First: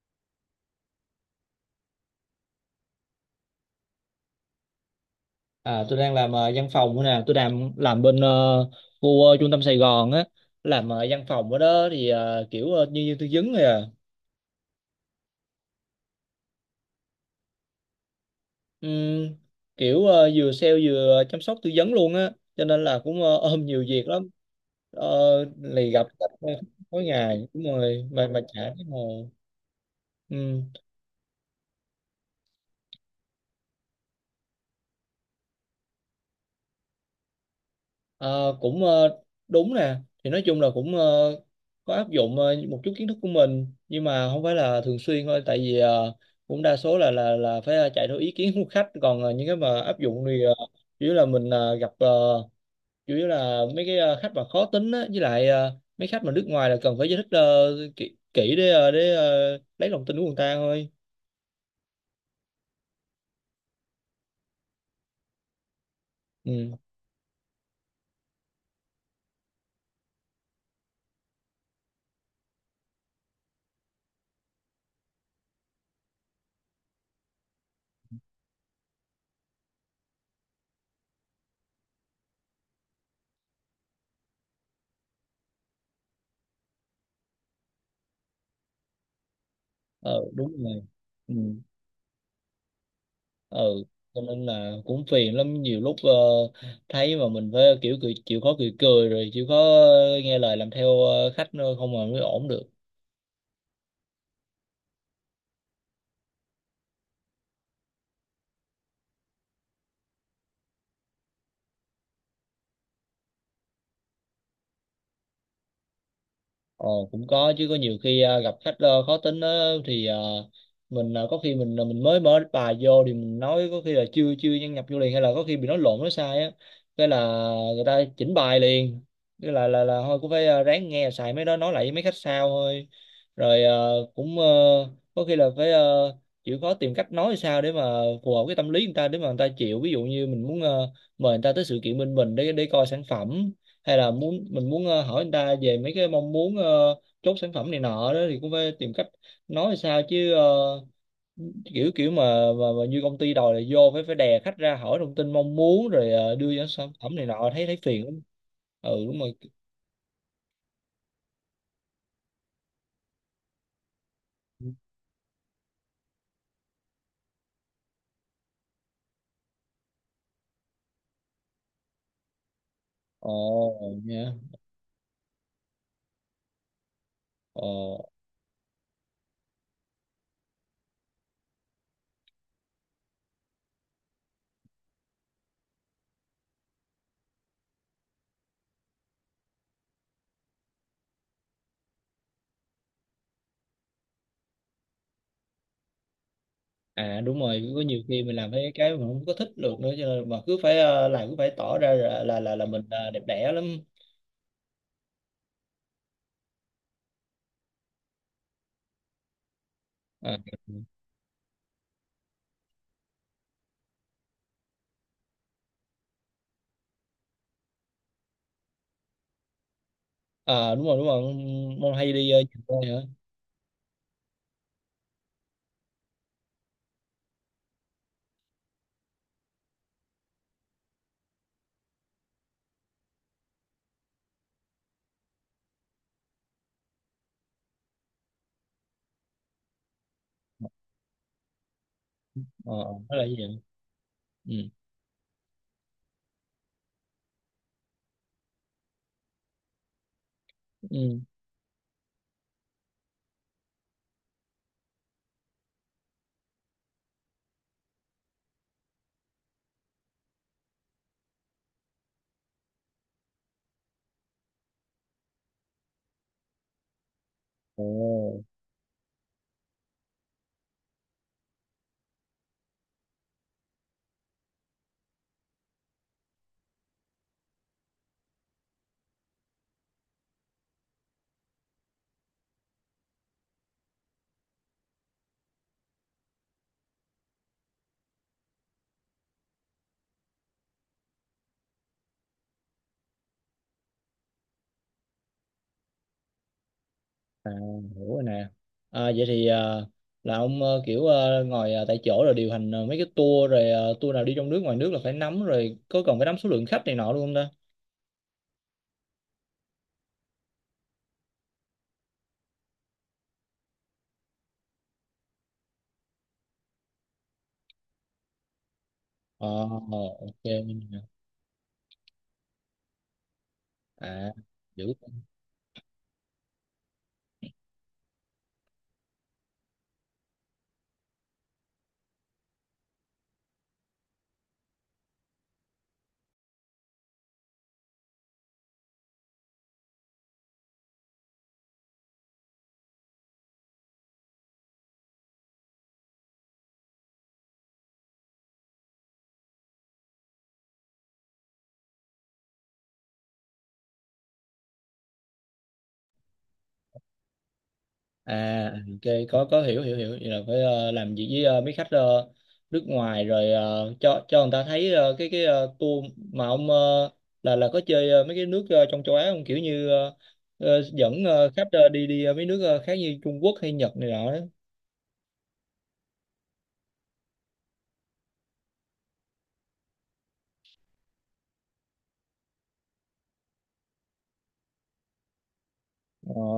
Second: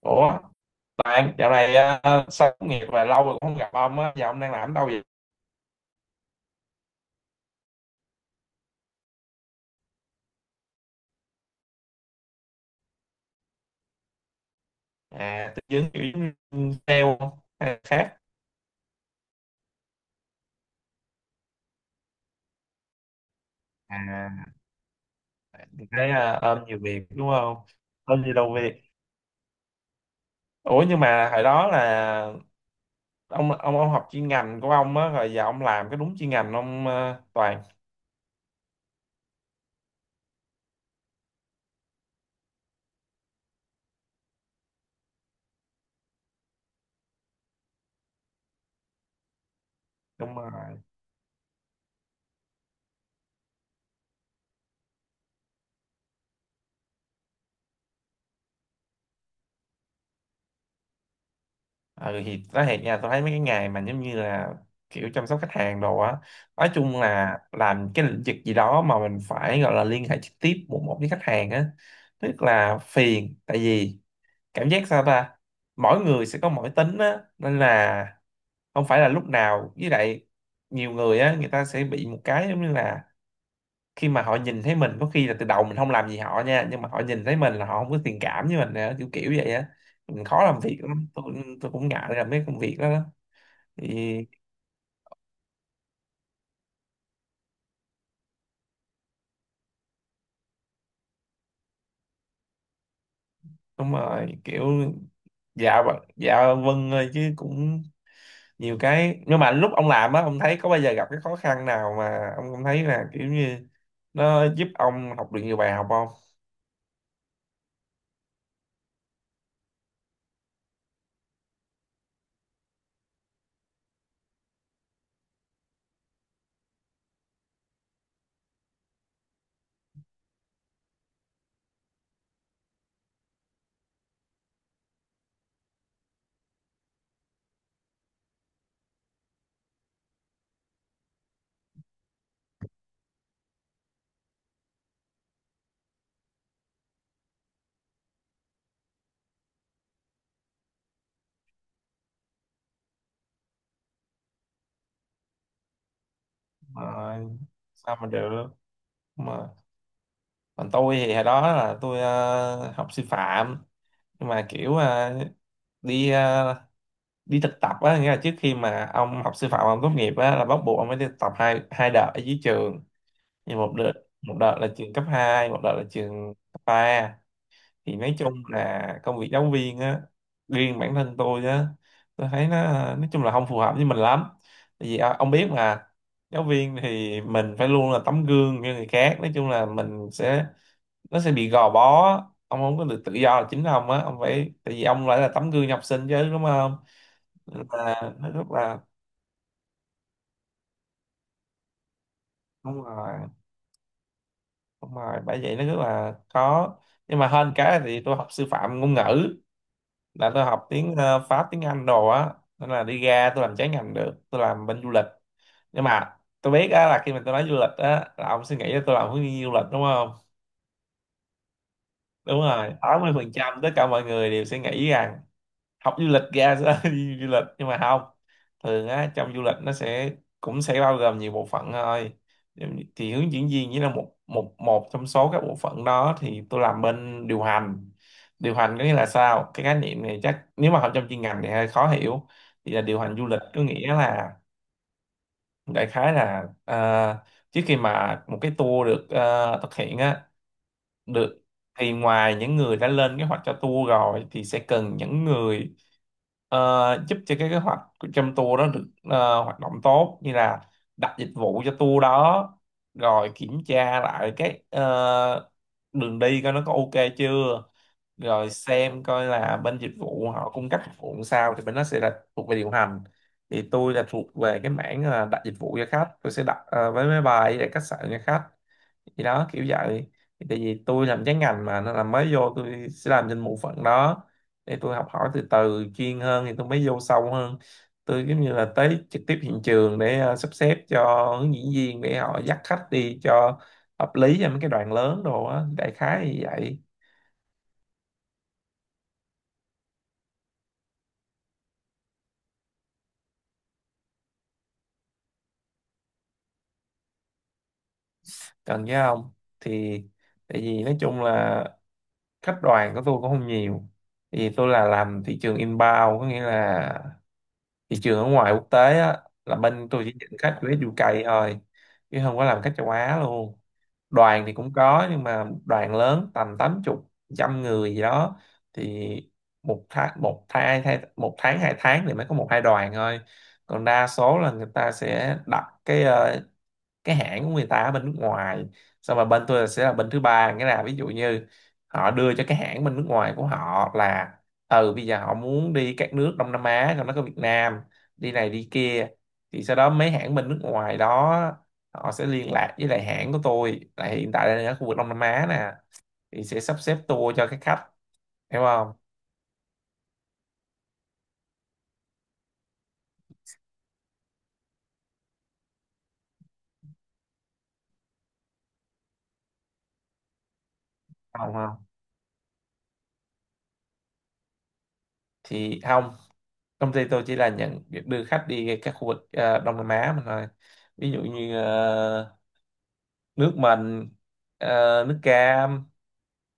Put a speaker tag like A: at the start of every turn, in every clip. A: Ủa, bạn dạo này sao tốt nghiệp và lâu rồi cũng không gặp ông á, giờ ông đang làm ở đâu vậy?
B: À, tôi đang làm văn phòng nữa nè, tôi làm bên khu trung tâm Sài Gòn á, làm văn phòng ở đó thì kiểu nhân viên tư vấn rồi à.
A: À, tư vấn kiểu giống sale không? Hay là khác?
B: Ừm, kiểu vừa sale vừa chăm sóc tư vấn luôn á, cho nên là cũng ôm nhiều việc lắm,
A: À, thì
B: lì gặp
A: thấy
B: khách
A: ôm nhiều
B: mỗi
A: việc đúng
B: ngày
A: không?
B: đúng rồi,
A: Ôm
B: mà
A: nhiều
B: mà
A: đâu
B: chả
A: việc.
B: thấy ngồi.
A: Ủa, nhưng mà hồi đó là ông học chuyên ngành của ông á, rồi giờ ông làm cái đúng chuyên ngành ông, Toàn.
B: Ờ, cũng đúng nè, thì nói chung là cũng có áp dụng một chút kiến thức của mình, nhưng mà không phải là thường xuyên thôi, tại vì cũng đa số là phải chạy theo ý kiến của khách, còn những cái mà áp dụng
A: Đúng
B: thì
A: rồi.
B: chủ yếu là mình gặp, chủ yếu là mấy cái khách mà khó tính á, với lại mấy khách mà nước ngoài là cần phải giải thích kỹ để lấy lòng tin của người ta thôi.
A: Ừ, thì nói thiệt nha, tôi thấy mấy cái nghề mà giống như là kiểu chăm sóc khách hàng đồ á, nói
B: Ừ.
A: chung là làm cái lĩnh vực gì đó mà mình phải gọi là liên hệ trực tiếp một một với khách hàng á, tức là phiền. Tại vì cảm giác sao ta, mỗi người sẽ có mỗi tính á, nên là không phải là lúc nào. Với lại nhiều người á, người ta sẽ bị một cái giống như là khi mà họ nhìn thấy mình, có khi là từ đầu mình không làm gì họ nha, nhưng mà họ nhìn thấy mình là họ không có thiện cảm với mình nữa, kiểu kiểu vậy á,
B: Ờ,
A: mình khó
B: đúng
A: làm việc
B: rồi.
A: lắm tôi.
B: Ừ.
A: Tôi cũng ngại làm mấy công việc đó.
B: Ừ,
A: Thì
B: cho nên là cũng phiền lắm, nhiều lúc thấy mà mình phải kiểu cười, chịu khó cười cười rồi chịu khó nghe lời làm theo khách nữa, không mà mới ổn được.
A: đúng rồi, kiểu dạ vâng dạ vâng ơi chứ cũng nhiều cái. Nhưng mà lúc ông làm á, ông thấy có bao giờ gặp cái khó khăn nào mà ông không thấy là kiểu như nó giúp ông học được nhiều bài học không?
B: Ồ, cũng có chứ, có nhiều khi à, gặp khách khó tính á, thì à, mình à, có khi mình mới mở bài vô thì mình nói có khi là chưa chưa nhân nhập vô liền, hay là có khi bị nói lộn nói sai á, cái là người ta chỉnh bài liền, cái là thôi cũng phải à, ráng nghe xài mấy đó nói lại với mấy khách sao thôi. Rồi à, cũng có khi là phải chịu khó tìm cách nói sao để mà phù hợp cái tâm lý người ta để mà người ta chịu, ví dụ như mình muốn mời người ta tới sự kiện bên mình để coi sản phẩm, hay là mình muốn hỏi người ta về mấy cái mong muốn, chốt sản phẩm này nọ đó, thì cũng phải tìm cách nói sao chứ kiểu kiểu mà, như công ty đòi là vô phải phải đè khách ra hỏi thông tin mong muốn rồi đưa ra sản phẩm
A: Mà
B: này nọ, thấy thấy
A: sao
B: phiền
A: mà
B: lắm.
A: được?
B: Ừ, đúng rồi.
A: Mà còn tôi thì hồi đó là tôi học sư phạm, nhưng mà kiểu, đi ờ, đi thực tập á, nghĩa là trước khi mà ông học sư phạm ông tốt nghiệp á là bắt buộc ông phải đi thực tập hai hai đợt ở dưới trường. Thì một đợt,
B: Ồ. Nha.
A: một đợt là trường cấp hai, một đợt là trường cấp ba. Thì
B: Ồ.
A: nói chung là công việc giáo viên á, riêng bản thân tôi á, tôi thấy nó nói chung là không phù hợp với mình lắm. Tại vì à, ông biết mà, giáo viên thì mình phải luôn là tấm gương cho người khác. Nói chung là mình sẽ, nó sẽ bị gò bó, ông không có được tự do là chính ông á, ông phải, tại vì ông lại là tấm gương cho học sinh chứ, đúng không?
B: À, đúng
A: Nên
B: rồi, có nhiều
A: là
B: khi
A: nó
B: mình làm
A: rất
B: mấy
A: là,
B: cái mình không có thích được nữa, cho nên mà cứ phải làm, cứ phải tỏ ra là mình
A: đúng
B: đẹp
A: rồi,
B: đẽ lắm.
A: đúng rồi, bởi vậy nó rất là khó. Nhưng mà hơn cái thì tôi học sư phạm ngôn ngữ, là
B: À.
A: tôi học tiếng Pháp, tiếng Anh đồ á, nên là đi ra tôi làm trái ngành được, tôi làm bên du lịch. Nhưng mà tôi biết á là khi mà tôi nói du lịch á, là ông suy nghĩ là tôi làm hướng dẫn viên du lịch đúng không?
B: À, đúng rồi, đúng rồi, mong hay đi
A: Đúng rồi,
B: nhiều nơi hả?
A: 80% tất cả mọi người đều suy nghĩ rằng học du lịch ra sẽ đi du lịch, nhưng mà không. Thường á, trong du lịch nó sẽ cũng sẽ bao gồm nhiều bộ phận thôi. Thì hướng dẫn viên chỉ là một một một trong số các bộ phận đó, thì tôi làm bên điều hành. Điều hành có nghĩa là sao? Cái khái niệm này chắc nếu mà học trong chuyên ngành thì hơi khó hiểu. Thì
B: ờ
A: là điều hành
B: đó
A: du
B: là gì
A: lịch
B: vậy?
A: có nghĩa là,
B: Ừ.
A: đại khái là, trước khi mà một cái tour được thực hiện á,
B: Ừ.
A: được, thì ngoài những người đã lên kế hoạch cho tour rồi thì sẽ cần những người ờ, giúp cho cái kế hoạch của- trong tour đó được hoạt động tốt, như là đặt dịch vụ cho tour đó, rồi kiểm tra lại cái, đường đi coi nó có ok chưa,
B: Ồ.
A: rồi xem coi là bên dịch vụ họ cung cấp dịch vụ sao, thì bên đó sẽ là thuộc về điều hành. Thì tôi là thuộc về cái mảng đặt dịch vụ cho khách, tôi sẽ đặt vé máy bay để khách sạn cho khách. Thì đó, kiểu vậy. Thì tại vì tôi làm trái ngành mà, nên là mới vô tôi sẽ làm trên bộ phận đó, để tôi học hỏi từ từ chuyên hơn thì tôi mới vô sâu hơn. Tôi giống như là tới trực tiếp hiện trường để sắp xếp cho hướng dẫn viên để họ dắt khách đi cho hợp lý, cho mấy cái đoàn lớn đồ á, đại khái như vậy.
B: À, hiểu rồi nè. À, vậy thì à, là ông kiểu ngồi tại chỗ rồi điều hành mấy cái tour, rồi tour nào đi trong nước ngoài nước là phải nắm, rồi có còn phải nắm số lượng khách này nọ luôn không ta?
A: Cần chứ không thì, tại vì nói chung là khách đoàn của tôi cũng không nhiều. Thì tôi là làm thị trường inbound, có nghĩa là thị trường ở ngoài quốc tế á,
B: Ờ.
A: là bên tôi chỉ nhận
B: Ok.
A: khách US UK thôi, chứ không có làm khách châu Á luôn.
B: À.
A: Đoàn thì cũng
B: Giữ.
A: có nhưng mà đoàn lớn tầm 80, trăm người gì đó. Thì một tháng, một tháng hai, một tháng hai tháng thì mới có một hai đoàn thôi. Còn đa số là người ta sẽ đặt cái, cái hãng của người ta ở bên nước ngoài, xong rồi bên tôi sẽ là bên thứ ba, nghĩa là ví dụ như họ đưa cho cái hãng bên nước ngoài của họ là ừ bây giờ họ muốn đi các nước Đông Nam Á trong đó có Việt Nam, đi này đi kia, thì sau đó mấy hãng bên nước ngoài đó họ sẽ liên lạc với lại hãng của tôi là hiện tại đang ở khu vực Đông Nam Á nè, thì sẽ sắp xếp tour cho các khách. Hiểu
B: À,
A: không?
B: ok, có hiểu hiểu hiểu, vậy là phải làm việc với mấy khách nước ngoài rồi cho người ta thấy cái tour mà ông là có chơi mấy cái nước trong châu Á không, kiểu như dẫn
A: Không,
B: khách
A: không,
B: đi đi mấy nước khác như Trung Quốc hay Nhật này nọ đó?
A: thì không, công ty tôi chỉ là nhận việc đưa khách đi các khu vực Đông Nam Á mà thôi. Ví dụ như nước mình, nước cam,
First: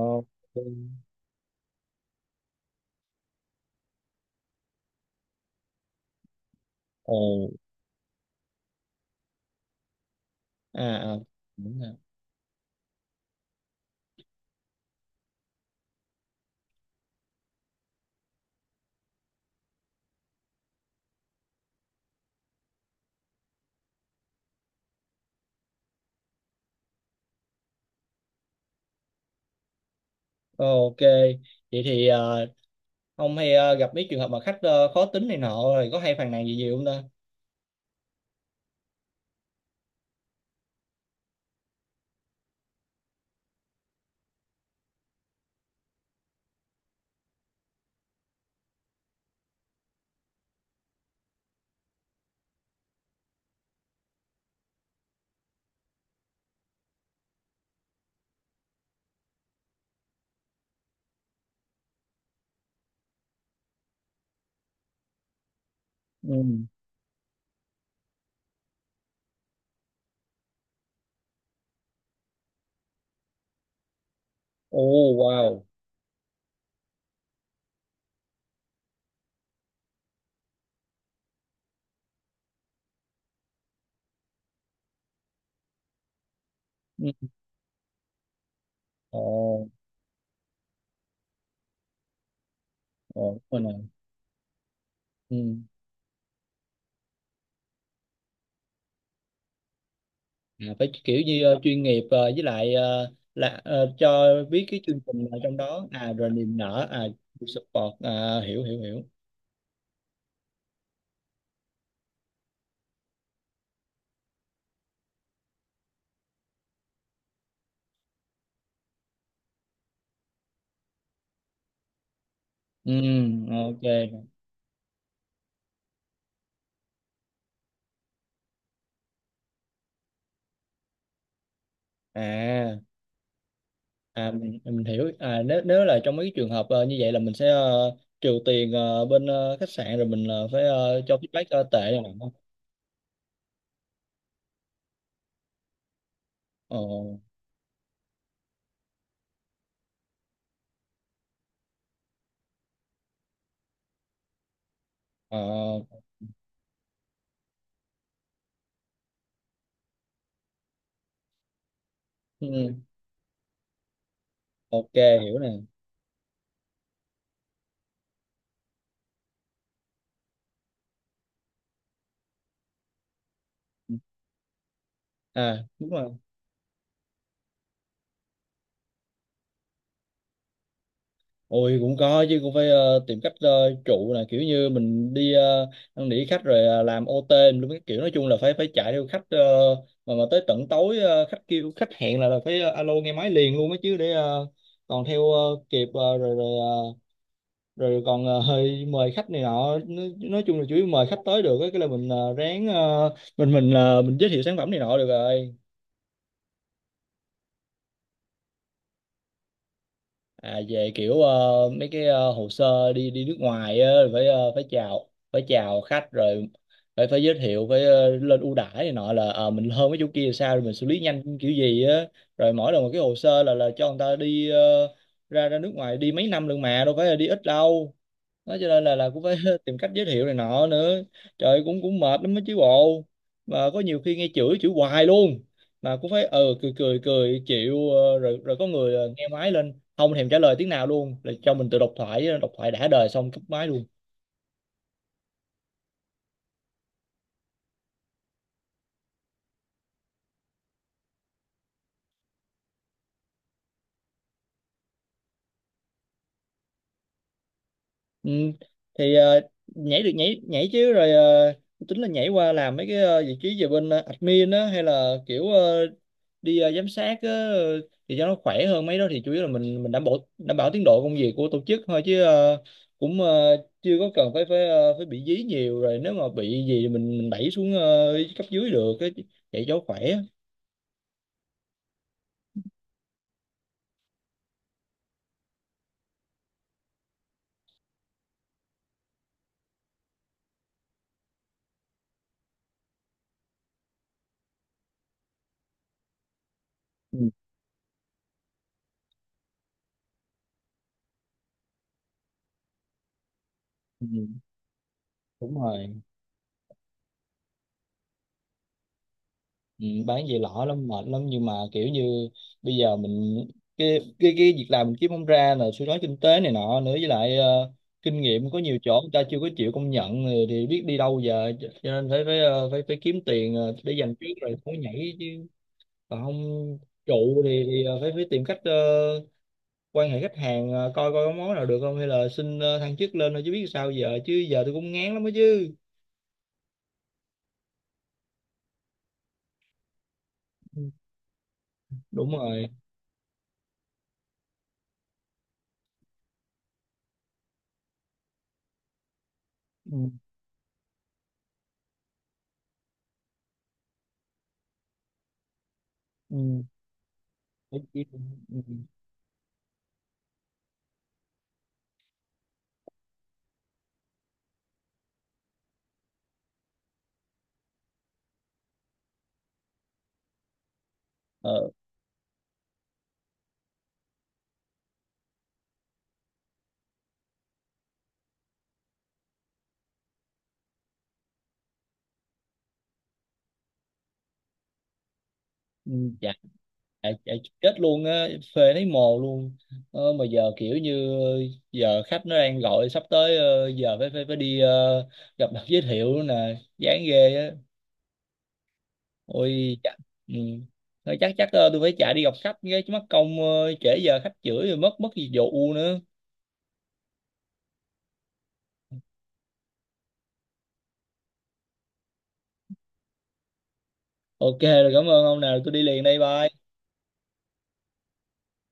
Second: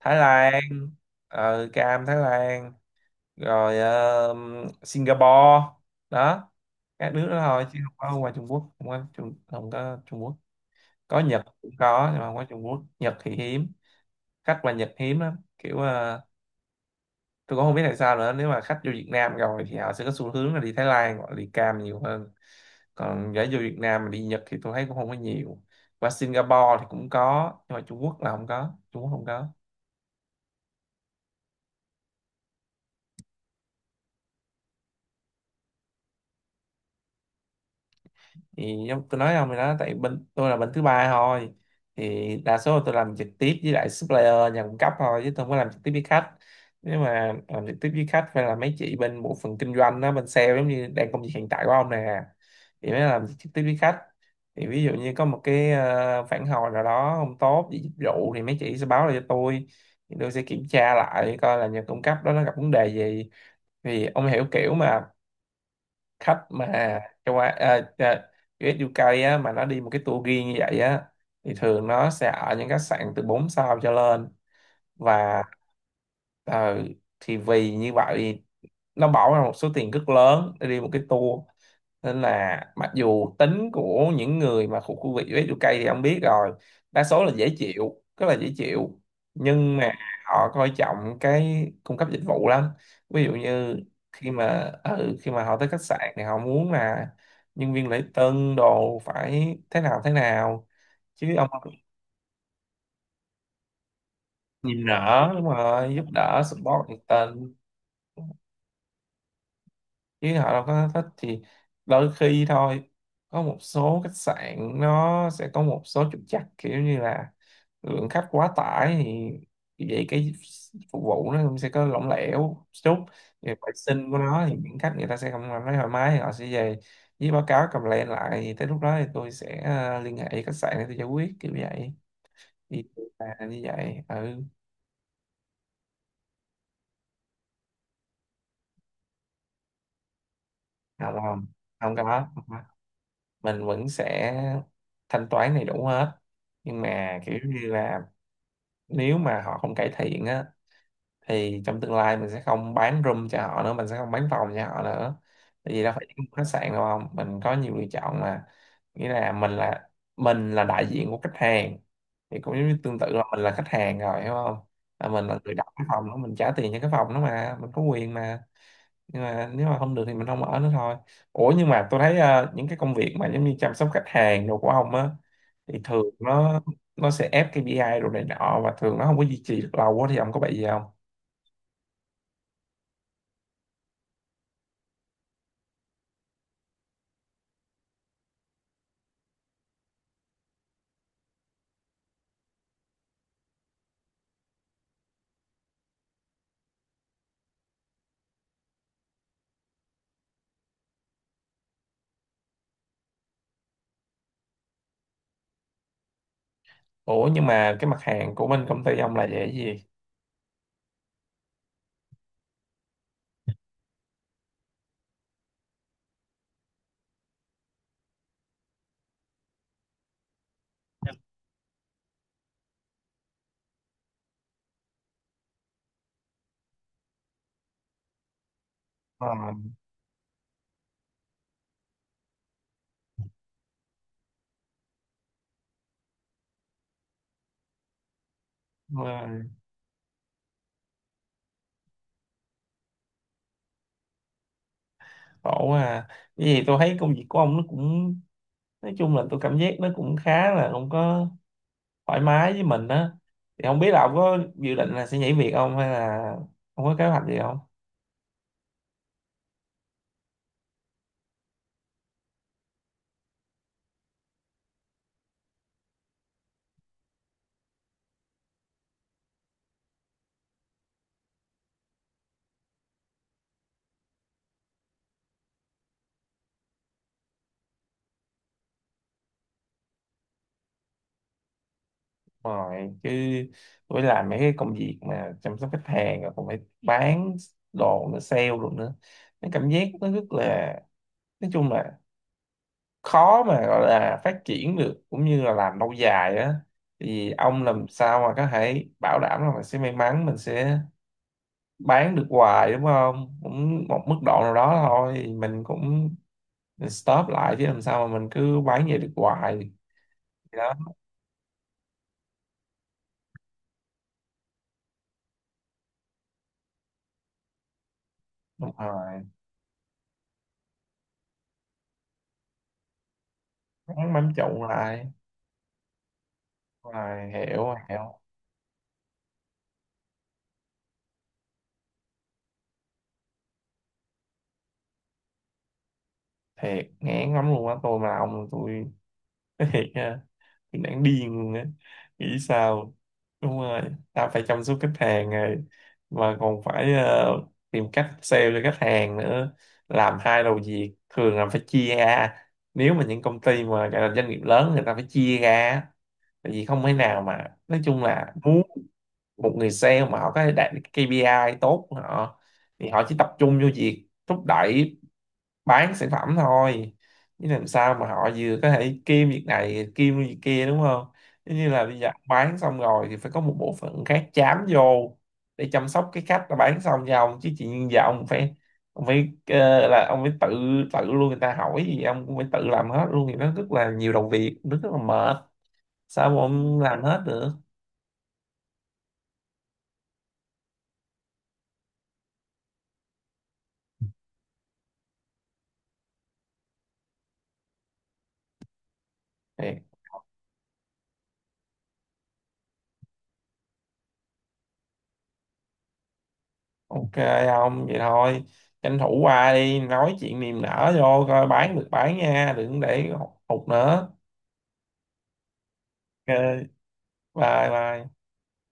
A: Thái Lan,
B: Ừ.
A: cam Thái Lan, rồi Singapore đó, các nước đó
B: Ồ.
A: thôi. Chứ không có ngoài Trung Quốc, không có không có Trung Quốc.
B: À, à,
A: Có Nhật cũng
B: đúng rồi.
A: có nhưng mà không có Trung Quốc. Nhật thì hiếm, khách qua Nhật hiếm lắm, kiểu tôi cũng không biết tại sao nữa. Nếu mà khách vô Việt Nam rồi thì họ sẽ có xu hướng là đi Thái Lan hoặc là đi cam nhiều hơn, còn gái vô Việt Nam mà đi Nhật thì tôi thấy cũng không có nhiều. Và Singapore thì cũng có, nhưng mà Trung Quốc là không có, Trung Quốc không có.
B: Ờ, ok. Vậy thì ông hay gặp mấy trường hợp mà khách khó tính này nọ, rồi có hay phàn nàn gì nhiều không ta?
A: Thì giống tôi nói ông thì đó, tại bên tôi là bên thứ ba thôi, thì đa số là tôi làm trực tiếp với lại supplier, nhà cung cấp thôi, chứ tôi không có làm trực tiếp với khách. Nếu mà làm trực tiếp với khách phải là mấy chị bên bộ phận kinh doanh đó, bên sale, giống như đang công việc hiện tại của ông nè, thì mới làm trực tiếp với khách. Thì ví dụ như có một cái phản hồi nào đó không tốt về dịch vụ thì mấy chị sẽ báo lại cho tôi, thì tôi sẽ kiểm tra lại coi là nhà cung cấp đó nó gặp vấn đề gì. Thì ông hiểu, kiểu mà
B: Ừ.
A: khách mà châu Á, US UK á, mà nó đi một cái tour riêng như vậy á, thì thường nó sẽ ở những khách sạn từ 4 sao cho lên,
B: Ồ,
A: và
B: wow.
A: ờ, thì vì như vậy nó bỏ ra một số tiền rất lớn để đi một cái tour, nên là mặc dù tính của những người mà thuộc khu vực US UK thì ông biết rồi, đa
B: Ừ.
A: số là dễ chịu, rất là dễ chịu,
B: Ồ.
A: nhưng mà họ coi trọng cái cung cấp dịch vụ lắm. Ví dụ
B: Ồ, đúng rồi
A: như
B: nè.
A: khi mà
B: Ừ.
A: họ tới khách sạn thì họ muốn là nhân viên lễ tân đồ phải thế nào thế
B: À,
A: nào,
B: phải kiểu
A: chứ
B: như
A: ông,
B: chuyên nghiệp, với lại cho biết cái
A: nhìn
B: chương trình
A: nở
B: ở
A: đúng
B: trong đó
A: rồi, giúp
B: à, rồi
A: đỡ
B: niềm nở
A: support nhiệt
B: à.
A: tình,
B: Support à, hiểu hiểu hiểu.
A: chứ họ đâu có thích. Thì đôi khi thôi, có một số khách sạn nó sẽ có một số trục trặc, kiểu như là lượng khách quá tải, thì vậy cái phục vụ nó cũng sẽ có lỏng lẻo
B: Ừ,
A: chút, thì vệ
B: ok.
A: sinh của nó thì những khách người ta sẽ không cảm thấy thoải mái thì họ sẽ về với báo cáo complain lại, thì tới lúc đó thì tôi sẽ liên hệ với khách sạn để tôi giải quyết, kiểu vậy.
B: À,
A: Thì là như vậy,
B: à,
A: ừ.
B: mình hiểu. À, nếu nếu là trong mấy cái trường hợp như vậy là mình sẽ trừ tiền bên khách sạn, rồi mình phải cho
A: Không,
B: feedback
A: không,
B: tệ
A: không
B: này nè.
A: có. Ừ, mình vẫn sẽ thanh toán đầy đủ hết, nhưng
B: Ồ,
A: mà kiểu như là nếu mà họ không cải thiện á, thì trong tương lai mình sẽ không bán room cho họ nữa, mình sẽ không bán phòng cho họ nữa. Tại vì đâu
B: ờ,
A: phải chỉ một khách sạn đâu, không, mình có nhiều lựa chọn mà. Nghĩa là mình là, mình là đại diện của khách hàng, thì cũng giống
B: ừ,
A: như tương tự là mình là khách hàng rồi, hiểu không?
B: ok,
A: Là mình là
B: hiểu nè.
A: người đặt cái phòng đó, mình trả tiền cho cái phòng đó mà, mình có quyền mà. Nhưng mà nếu mà không được thì mình không ở nữa thôi. Ủa, nhưng mà tôi thấy những cái công việc mà giống như chăm sóc
B: Ừ.
A: khách hàng đồ của ông á,
B: À,
A: thì
B: đúng
A: thường
B: rồi.
A: nó sẽ ép KPI đồ này nọ, và thường nó không có duy trì được lâu quá, thì ông có bị gì không?
B: Ôi, cũng có chứ, cũng phải tìm cách trụ, là kiểu như mình đi năn nỉ khách rồi làm OT luôn, cái kiểu nói chung là phải phải chạy theo khách, mà tới tận tối khách kêu khách hẹn là, phải alo nghe máy liền luôn á, chứ để còn theo kịp ờ, rồi rồi ờ, rồi còn ờ, hơi mời khách này nọ, nói chung là chủ yếu mời khách tới được á, cái là mình ráng, mình giới thiệu sản phẩm này nọ được rồi.
A: Ủa, nhưng mà cái mặt hàng của bên công ty ông là về cái gì?
B: À, về kiểu mấy cái hồ sơ đi đi nước ngoài á, rồi phải phải chào khách, rồi phải phải giới thiệu, phải lên ưu đãi này nọ là mình hơn mấy chỗ kia là sao, rồi mình xử lý nhanh kiểu gì á, rồi mỗi lần một cái hồ sơ là cho người ta đi ra ra nước ngoài đi mấy năm lần mà đâu phải là đi ít đâu, đó cho nên là cũng
A: Ờ,
B: phải tìm cách giới thiệu này nọ nữa. Trời ơi, cũng cũng mệt lắm á chứ bộ, mà có nhiều khi nghe chửi chửi hoài luôn, mà cũng phải cười cười cười chịu, rồi rồi có người
A: đúng
B: nghe
A: rồi.
B: máy lên không thèm trả lời tiếng nào luôn, là cho mình tự độc thoại đã đời xong cúp máy luôn.
A: Khổ quá à. Cái gì, tôi thấy công việc của ông nó cũng nói chung là tôi cảm giác nó cũng khá là không có thoải mái với mình á. Thì không biết là ông có dự định là sẽ nhảy việc không hay là không có kế hoạch gì không?
B: Ừ. Thì nhảy được, nhảy nhảy chứ, rồi tính là nhảy qua làm mấy cái vị trí về bên admin á, hay là kiểu đi giám sát á, thì cho nó khỏe hơn. Mấy đó thì chủ yếu là mình đảm bảo tiến độ công việc của tổ chức thôi, chứ cũng chưa có cần phải phải ờ, phải bị dí nhiều, rồi nếu mà bị gì thì mình đẩy xuống cấp dưới được á, vậy cho khỏe.
A: Rồi chứ. Với lại mấy cái công việc mà chăm sóc khách hàng rồi còn phải bán đồ nữa, sale luôn nữa, cái cảm giác nó rất là, nói chung là, khó mà gọi là phát triển được cũng như là làm lâu dài á.
B: Ừ,
A: Thì ông làm sao mà có thể bảo đảm là mình sẽ may mắn, mình sẽ bán được hoài, đúng không? Cũng một mức
B: ừ,
A: độ nào đó thôi,
B: đúng
A: mình
B: rồi.
A: cũng, mình stop lại, chứ làm sao mà mình cứ bán vậy được hoài.
B: Ừ, bán về
A: Thì
B: lỏ
A: đó,
B: lắm, mệt lắm, nhưng mà kiểu như bây giờ mình, cái việc làm mình kiếm không ra, là suy thoái kinh tế này nọ nữa, với lại kinh nghiệm có
A: đúng
B: nhiều chỗ người ta
A: rồi,
B: chưa có chịu công nhận, thì biết đi đâu giờ? Cho nên phải phải ờ, phải phải kiếm tiền để
A: bán
B: dành trước
A: bám
B: rồi
A: trụ
B: mới
A: lại,
B: nhảy chứ, còn không
A: rồi,
B: trụ thì,
A: hiểu
B: thì phải
A: hiểu.
B: phải tìm cách quan hệ khách hàng, coi coi có món nào được không, hay là xin thăng chức lên thôi, chứ biết sao giờ, chứ giờ tôi cũng ngán lắm đó chứ.
A: Thiệt ngán lắm luôn á, tôi mà là ông tôi nói thiệt nha, tôi
B: Ừ,
A: đang điên luôn á,
B: đúng
A: nghĩ
B: rồi.
A: sao. Đúng rồi, ta phải chăm sóc khách hàng rồi mà còn phải tìm cách sale cho khách hàng nữa,
B: Ừ,
A: làm hai đầu việc, thường là phải chia ra. Nếu mà những công ty mà gọi là doanh nghiệp lớn người ta phải chia ra á. Tại
B: ừ.
A: vì không thể nào mà
B: Phải
A: nói chung
B: chỉ-
A: là
B: ừ.
A: muốn một người sale mà họ có đạt được KPI tốt của họ thì họ chỉ tập trung vô việc thúc đẩy bán sản phẩm thôi, chứ làm sao mà họ vừa có thể kiêm việc này kiêm việc kia đúng không? Giống
B: Ờ,
A: như là bây giờ ông bán xong rồi thì phải có một bộ phận khác chám vô để chăm sóc cái khách đã bán xong cho ông, chứ chị nhiên giờ ông phải, ông phải là ông phải tự, tự luôn, người ta hỏi gì ông cũng phải tự làm hết luôn, thì nó rất là nhiều đầu việc, nó rất là mệt,
B: ừ,
A: sao mà ông làm
B: à,
A: hết
B: à,
A: được.
B: chết luôn á, phê thấy mồ luôn, mà giờ kiểu như giờ khách nó đang gọi sắp tới, giờ phải phải phải đi gặp mặt giới thiệu nữa nè, chán ghê á.
A: Thì
B: Ôi chắc ừ. Thôi chắc chắc tôi phải chạy đi gặp khách cái, chứ mất công trễ giờ khách chửi rồi mất mất gì vụ nữa.
A: ok, ông vậy thôi, tranh thủ qua đi nói chuyện niềm nở vô coi bán được bán nha, đừng để hụt nữa.
B: Ok rồi, cảm ơn ông nào, tôi đi liền đây. Bye.
A: Ok. Bye bye.